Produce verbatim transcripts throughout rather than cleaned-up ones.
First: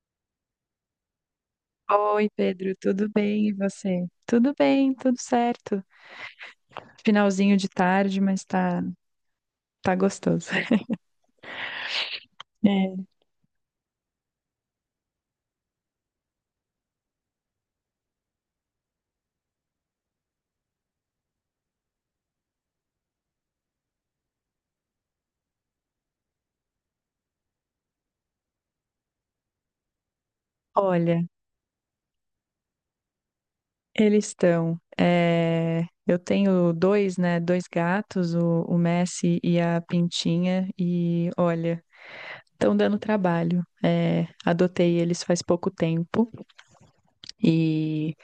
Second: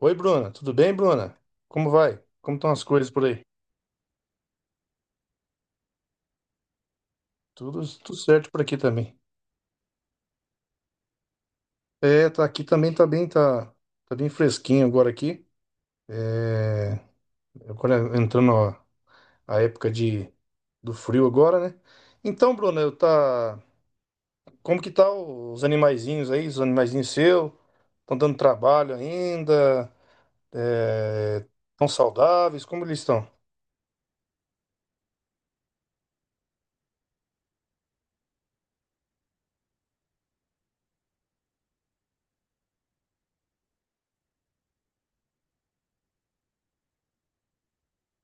Oi, Bruna. Tudo bem, Bruna? Como vai? Oi, Como estão Pedro, as tudo coisas por aí? bem? E você? Tudo bem, tudo certo. Finalzinho de Tudo, tudo tarde, mas certo por aqui tá, também. tá gostoso. É, tá aqui também É, tá bem, tá, tá bem fresquinho agora aqui. Agora entrando a, a época de, do frio agora, né? Então, Bruna, eu tá, como que tá os animaizinhos aí? Os animaizinhos seus? Estão dando trabalho ainda? Olha, É, estão saudáveis? Como eles estão? eles estão. É, eu tenho dois, né? Dois gatos, o, o Messi e a Pintinha, e olha, estão dando trabalho. É, adotei eles faz pouco tempo. e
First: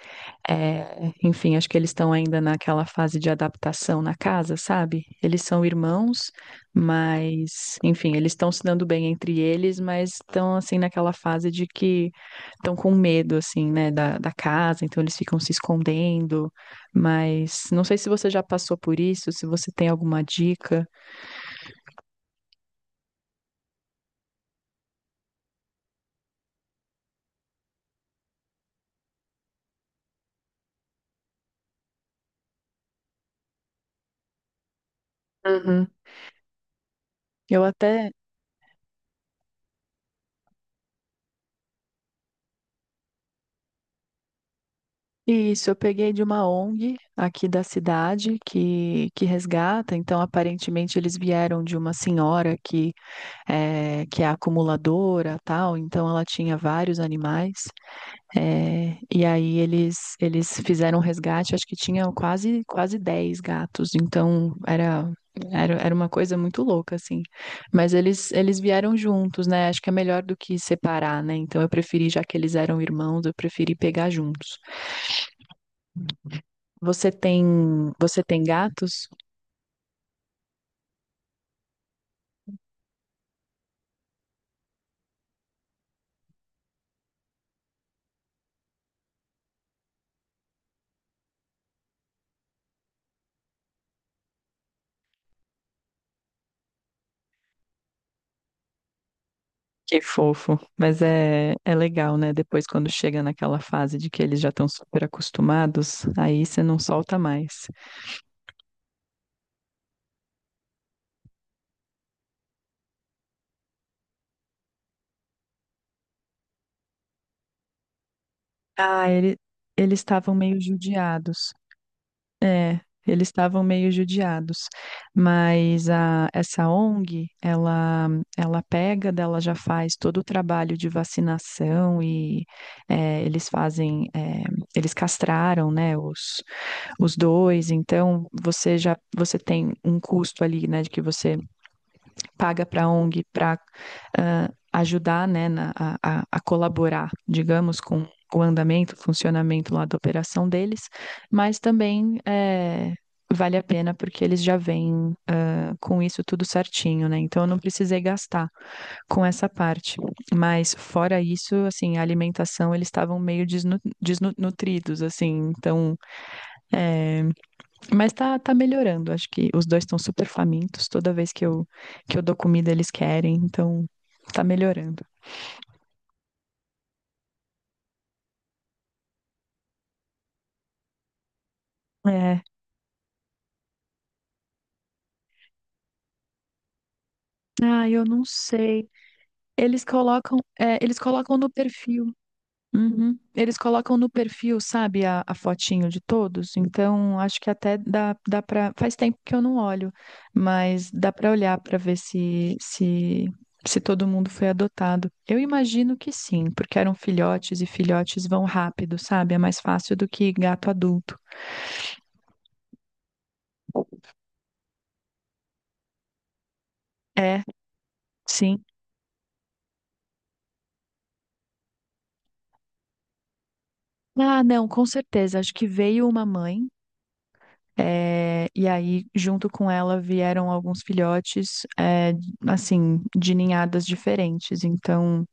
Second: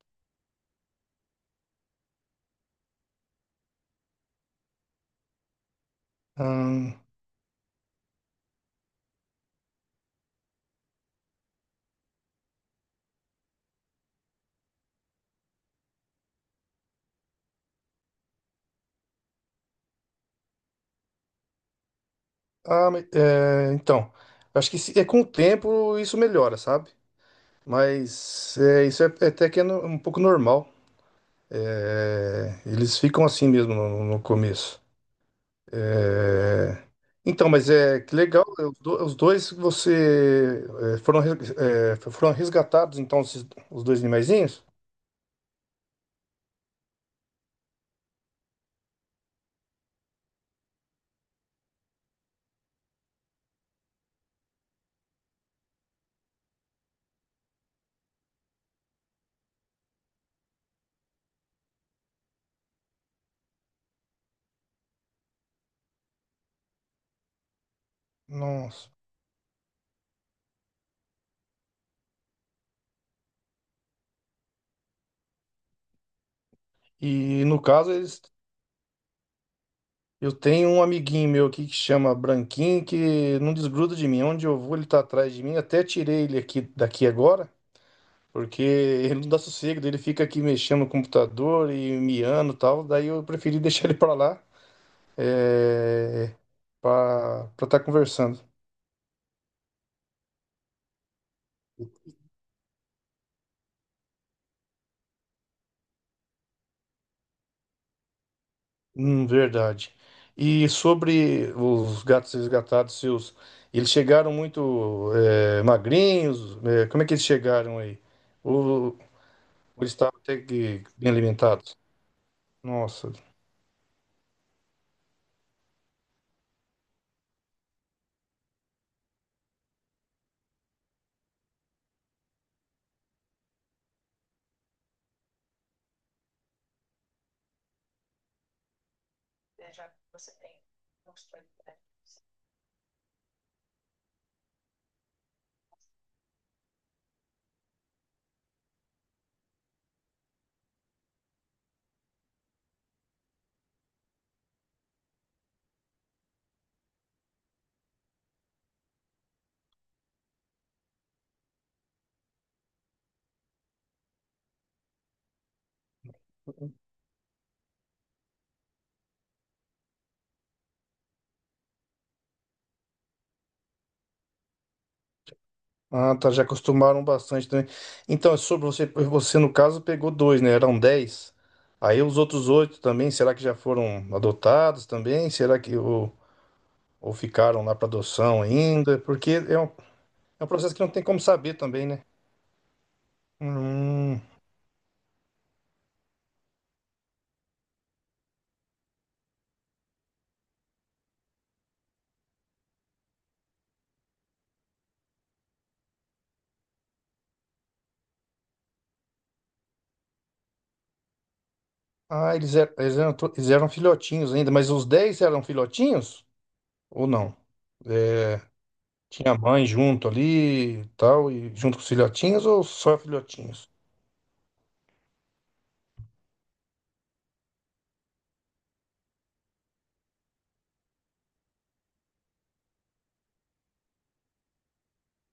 É, Enfim, acho que eles estão ainda naquela fase de adaptação na casa, sabe? Eles são irmãos, Hum, mas, enfim, eles estão se dando bem entre eles, mas estão, assim, naquela fase de que estão com medo, assim, né, da, da casa, então eles ficam se escondendo. Mas não sei se você já passou por isso, se você tem alguma dica. ah, mas, é, então, acho que se- é com o tempo isso melhora, sabe? Mas é, isso é é até que é no- um pouco normal. É, eles ficam assim mesmo no, no começo. Uhum. É, Então, Eu mas é até. que legal, é, os do- os dois que você é, foram, res- é, foram resgatados, então, esses- os dois animaizinhos? Isso, eu peguei de uma ONG aqui da cidade que, que resgata. Então, aparentemente, eles vieram de uma senhora que é, que é acumuladora, tal, então ela tinha vários animais. É, e aí eles eles fizeram um resgate, acho que tinha quase quase dez gatos, então era era, era uma coisa muito louca, assim. Mas eles, eles Nossa. vieram juntos, né? Acho que é melhor do que separar, né? Então eu preferi, já que eles eram irmãos, eu preferi pegar juntos. Você E tem, no caso, eles, Você tem gatos? eu tenho um amiguinho meu aqui que chama Branquinho, que não desgruda de mim. Onde eu vou, ele tá atrás de mim. Até tirei ele aqui daqui agora. Porque ele não dá sossego, daí ele fica aqui mexendo no computador e miando e tal. Daí eu preferi deixar ele pra lá é, para estar conversando. Que fofo, mas é, é legal, né? Depois, quando chega naquela fase de que eles já estão super acostumados, aí você não solta mais. Hum, verdade. E sobre os gatos resgatados seus, eles chegaram muito é, magrinhos? É, como é que eles chegaram aí? Ou, ou Ah, ele, eles Eles estavam estavam até meio que bem judiados. alimentados? É, Nossa, eles estavam meio judiados. Mas a, essa ONG, ela, ela pega, dela já faz todo o trabalho de vacinação e é, eles fazem, é, eles castraram, né, os, os dois. Então, você já, você tem um custo ali, né, de que você paga para a ONG para uh, ajudar, né, na, a, a colaborar, digamos, com o andamento, o funcionamento lá da operação deles, mas também é, vale a pena porque eles já vêm uh, com isso tudo certinho, né? Então eu não precisei gastar com essa parte. Mas fora isso, assim, a alimentação, eles estavam meio desnu desnutridos, assim, então é, mas tá, tá melhorando. Acho que os dois estão super famintos. Toda vez que eu, que eu dou comida, eles querem. Então, tá melhorando. ah, tá, já acostumaram bastante também. Então, é sobre você, você no caso pegou dois, né? Eram dez. Aí os É. outros oito também, será que já foram adotados também? Será que ou, ou ficaram lá para Ah, eu não adoção sei. ainda? Porque é um, Eles colocam, é um processo é, que não Eles tem como colocam no saber também, né? perfil. Uhum. Eles colocam no Hum. perfil, sabe, a, a fotinho de todos. Então, acho que até dá, dá para. Faz tempo que eu não olho, mas dá para olhar para ver se, se, se todo mundo foi adotado. Eu imagino que sim, porque eram filhotes e filhotes vão rápido, sabe? É mais fácil do que gato adulto. Ah, eles eram, eles eram, to- eles eram filhotinhos ainda, mas os dez eram filhotinhos ou não? É, É, sim. tinha a mãe junto ali e tal, e junto com os filhotinhos ou só filhotinhos? Ah, não, com certeza. Acho que veio uma mãe. É, e aí, junto com ela, vieram alguns filhotes, é, assim, de ninhadas diferentes. Então,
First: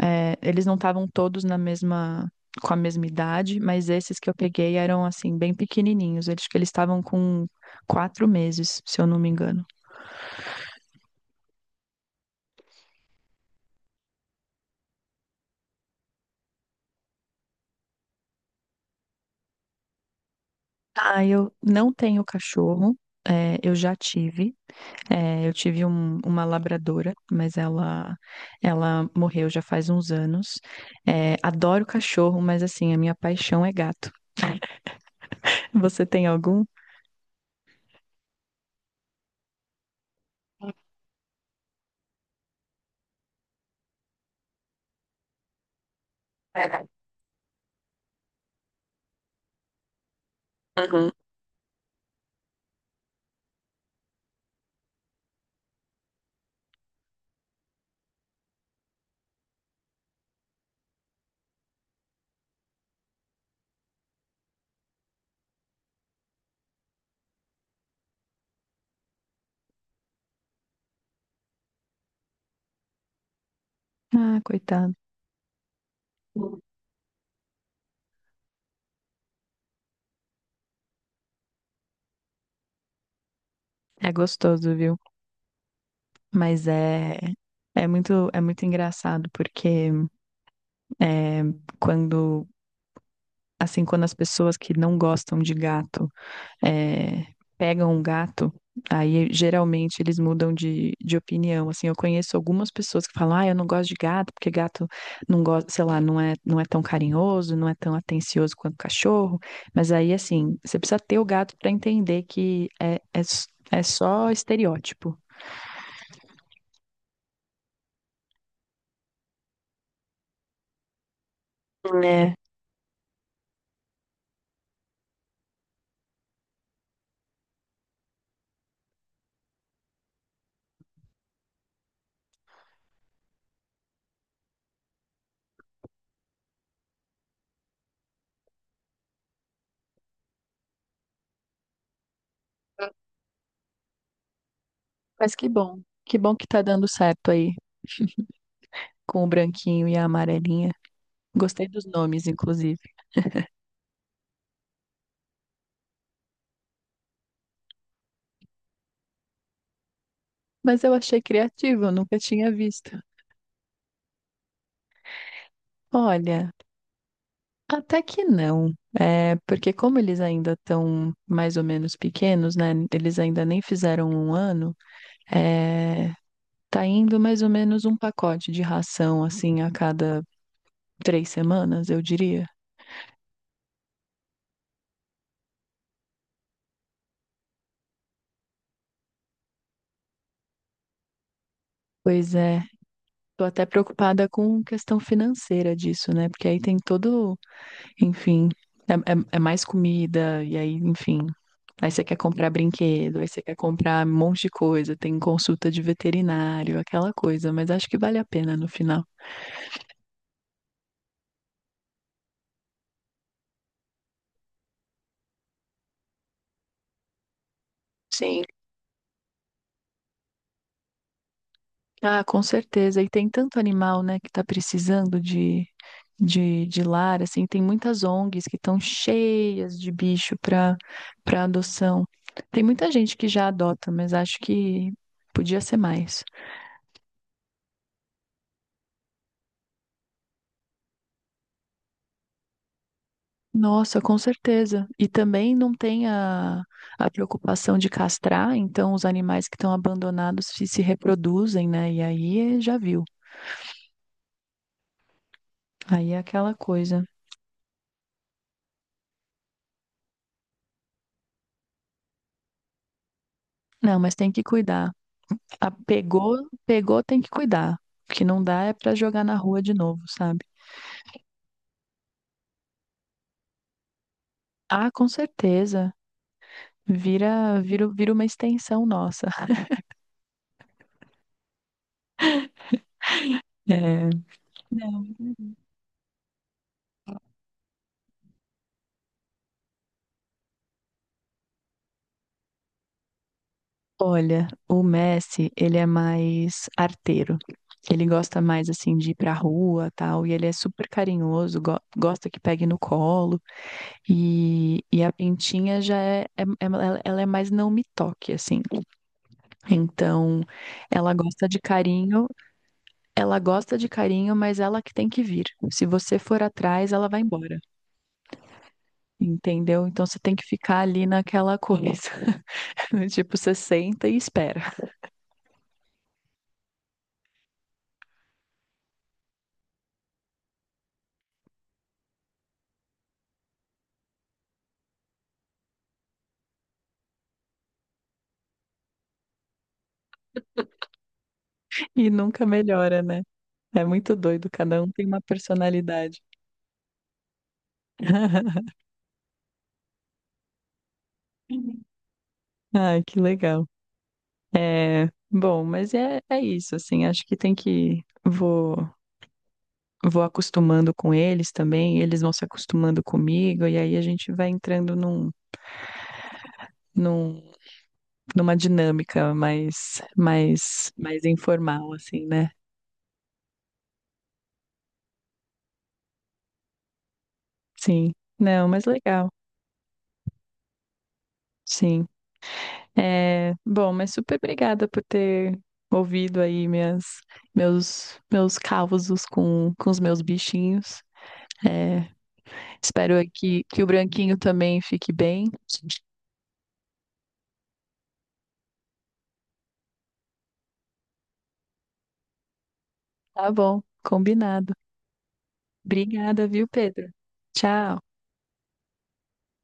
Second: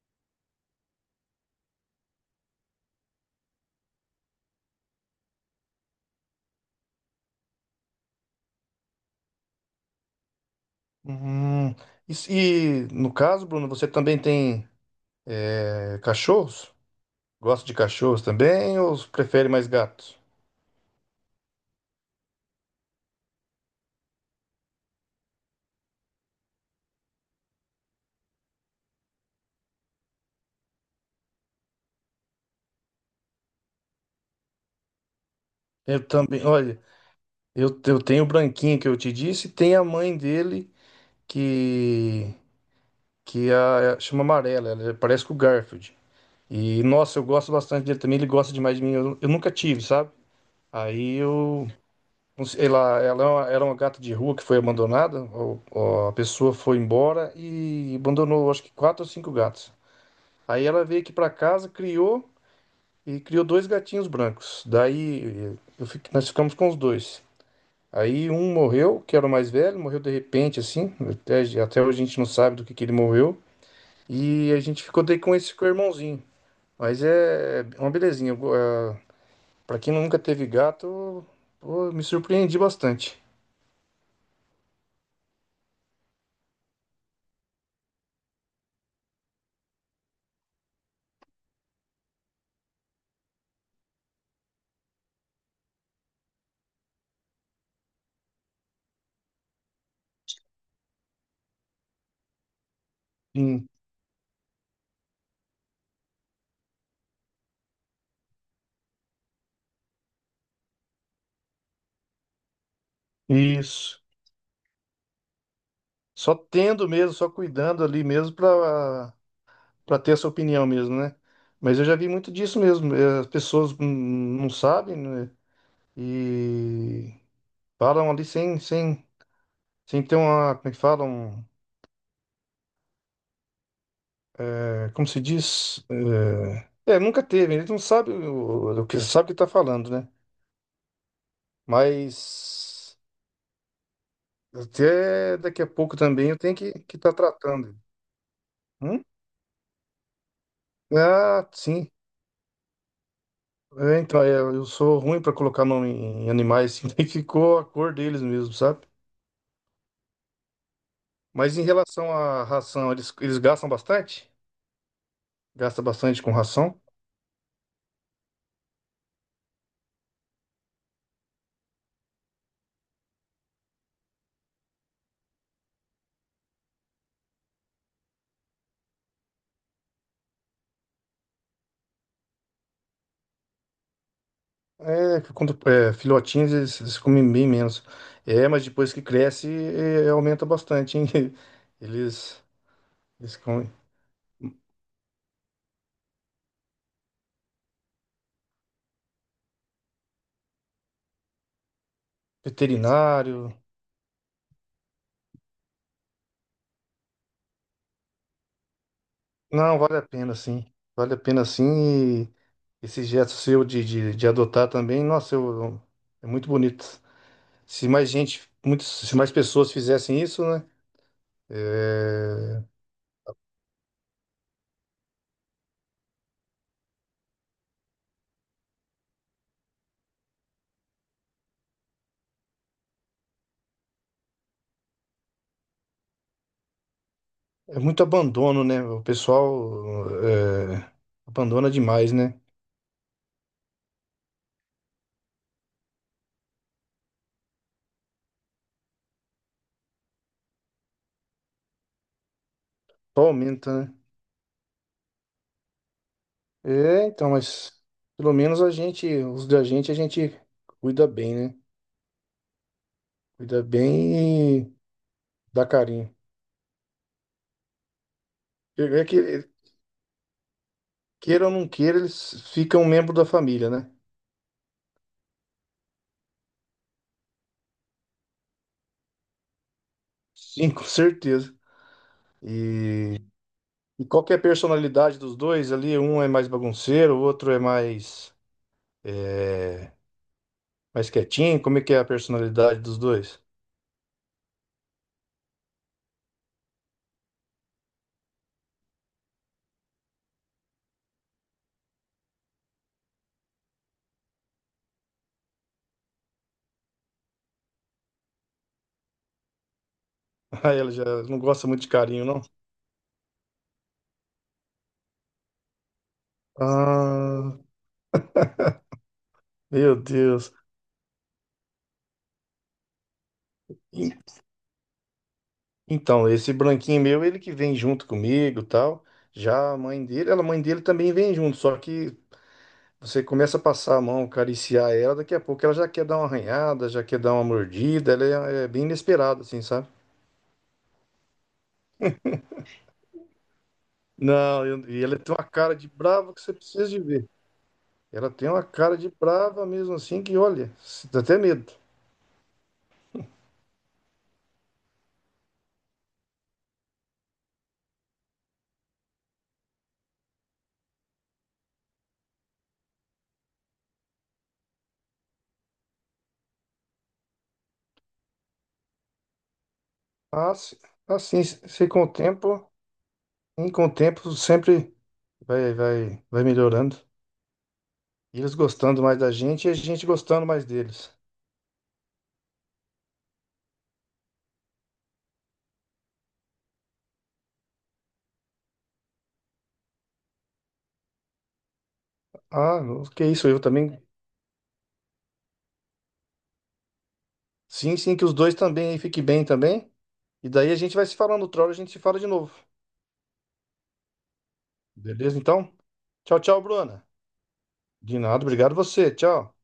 é, eles não estavam todos na mesma, com a mesma idade, mas esses que eu peguei eram, assim, bem pequenininhos. Eles, eles estavam com quatro meses, se eu não me engano. Hum, e, se- e, no caso, Bruno, você também tem é, cachorros? Gosta de cachorros também ou prefere mais gatos? Ah, eu não tenho cachorro, é, eu já tive. É, eu tive um- uma labradora, mas ela ela morreu já faz uns anos. É, adoro cachorro, mas assim, a minha paixão é gato. Você Eu tem também, algum? olha, eu, eu tenho o branquinho que eu te disse, tem a mãe dele que, que é a, chama Amarela, ela é, parece com o Garfield. E nossa, eu gosto bastante dele também, ele gosta demais de mim, eu, eu nunca tive, sabe? Aí eu não sei. Ela, ela é uma- era uma gata de rua que foi abandonada. o- o- A pessoa foi embora e abandonou, acho que quatro ou cinco gatos. Aí ela veio aqui pra casa, criou e criou dois gatinhos brancos. Daí eu fiquei- nós ficamos com os dois. Aí um morreu, que era o mais velho, morreu de repente, assim. Até, até hoje a gente não sabe do que, que ele morreu. Ah, E a gente coitado. ficou daí com esse com o irmãozinho. Mas é é uma belezinha. eu go- é, Pra quem nunca teve gato, pô, me surpreendi bastante. É gostoso, viu? Mas é é muito é muito engraçado porque é, quando assim, quando as pessoas que não gostam de gato é, pegam um gato, aí geralmente eles mudam de, de opinião. Assim, eu conheço algumas pessoas que falam, ah, eu não Sim, gosto de gato, porque gato não gosta, sei lá, não é, não é tão carinhoso, não é tão atencioso quanto cachorro. Mas aí, assim, você precisa ter o gato para entender que é, é, s- é isso. só estereótipo. Só tendo mesmo, só cuidando ali mesmo para para ter essa opinião mesmo, né? Mas eu já vi muito É. disso mesmo. eh, As pessoas hum, não sabem, né? E falam ali sem, sem, sem ter uma, como é que falam? É, como se diz? É, é, nunca teve, eles não sabem o, o que sabe o que está falando, né? Mas Mas até que daqui a bom, pouco que também bom eu que tenho tá que estar dando que tá certo aí tratando. Hum? com o branquinho e a amarelinha. Ah, Gostei dos sim. nomes, inclusive. É, então, é, eu sou ruim para colocar nome em animais, assim, daí ficou a cor deles mesmo, sabe? Mas eu achei Mas em criativo, eu relação nunca à tinha ração, visto. eles, eles gastam bastante? Gasta bastante com Olha. ração. Até que não, é, porque como eles ainda estão mais ou menos pequenos, né? Eles ainda nem fizeram um ano, é, tá indo mais ou menos um pacote de ração, assim, a cada três semanas, eu diria. É, quando, é, filhotinhos eles, eles comem bem menos. É, mas depois que cresce, é, é, aumenta bastante, hein? Pois Eles, é, eles tô até comem. preocupada com questão financeira disso, né? Porque aí tem todo, enfim, é, é- é mais comida, e aí, enfim, aí você quer comprar brinquedo, aí você Veterinário. quer comprar um monte de coisa, tem consulta de veterinário, aquela coisa, mas acho que vale a pena no final. Não, vale a pena sim. Vale a pena sim. E esse gesto seu de, de, de adotar também, nossa, eu, é muito bonito. Se mais Sim. gente, muitas, se mais pessoas fizessem isso, né? Ah, com certeza. E tem tanto animal, né, que tá precisando de, de, de lar, assim, tem muitas ONGs que estão cheias de bicho para para adoção. Tem muita gente que já adota, mas acho que podia ser mais. É muito abandono, né? O pessoal é, abandona demais, né? Nossa, com certeza. E também não tem a, a preocupação de castrar, então os animais que estão abandonados se, se reproduzem, né? E aí eh, já viu. Só aumenta, né? Aí é aquela coisa. É, então, mas pelo menos a gente, os da gente, a gente cuida bem, né? Cuida Não, mas tem que bem e cuidar. dá A- carinho. pegou, Pegou, tem que cuidar. O que não dá é pra É que, jogar na rua de novo, sabe? queira ou não queira, eles ficam membro da família, né? Ah, com certeza. Vira, vira, vira uma extensão nossa. Sim, com certeza. E, e É, qual que é a Não. personalidade dos dois ali? Um é mais bagunceiro, o outro é mais. eh, Mais quietinho? Como é que é a personalidade dos dois? Olha, o Messi, ele é mais arteiro. Ele gosta mais assim de ir pra rua, tal, e ele é super carinhoso, go- gosta que pegue no colo. E, e a pintinha já é, é- é- ela ela é mais não me toque assim. Então, Ah, ela já ela não gosta de gosta muito de carinho, carinho, não? ela gosta de carinho, mas ela que tem que vir. Se você for atrás, ela vai Ah, embora. Entendeu? meu Então você tem que Deus. ficar ali naquela coisa. Tipo, você senta E- e espera. Então, esse branquinho meu, ele que vem junto comigo, tal. Já a mãe dele, ela, a mãe dele também vem junto, só que você começa a passar a mão, acariciar ela, daqui a pouco ela já quer dar uma arranhada, já quer dar uma mordida, ela é, é bem inesperada, assim, sabe? E nunca melhora, né? É muito doido, Não, cada eu- um e tem ela uma tem uma cara de personalidade. brava que você precisa de ver. Ela tem uma cara de brava mesmo assim que, olha, dá até medo. Ai, que legal. É, bom, mas é, é isso, assim, acho que tem que vou vou acostumando com eles também, eles vão se acostumando comigo e aí a gente vai entrando num num numa dinâmica mais, Assim, mais, mais assim, se informal, com o assim, né? tempo, em com o tempo sempre vai, vai, vai melhorando. Sim. E eles Não, mas gostando mais legal. da gente e a gente gostando mais deles. Sim. É, bom, mas super obrigada por ter ouvido aí minhas, meus, meus causos com, com os meus bichinhos. É, Ah, não, espero que isso, eu aqui que o também. branquinho também fique bem. Sim, sim, que os dois também aí fiquem bem também. E daí a gente vai se falando, outra hora a gente se fala de novo. Tá bom, combinado. Beleza, então? Tchau, Obrigada, tchau, viu, Bruna. Pedro? Tchau. De nada, obrigado você. Tchau.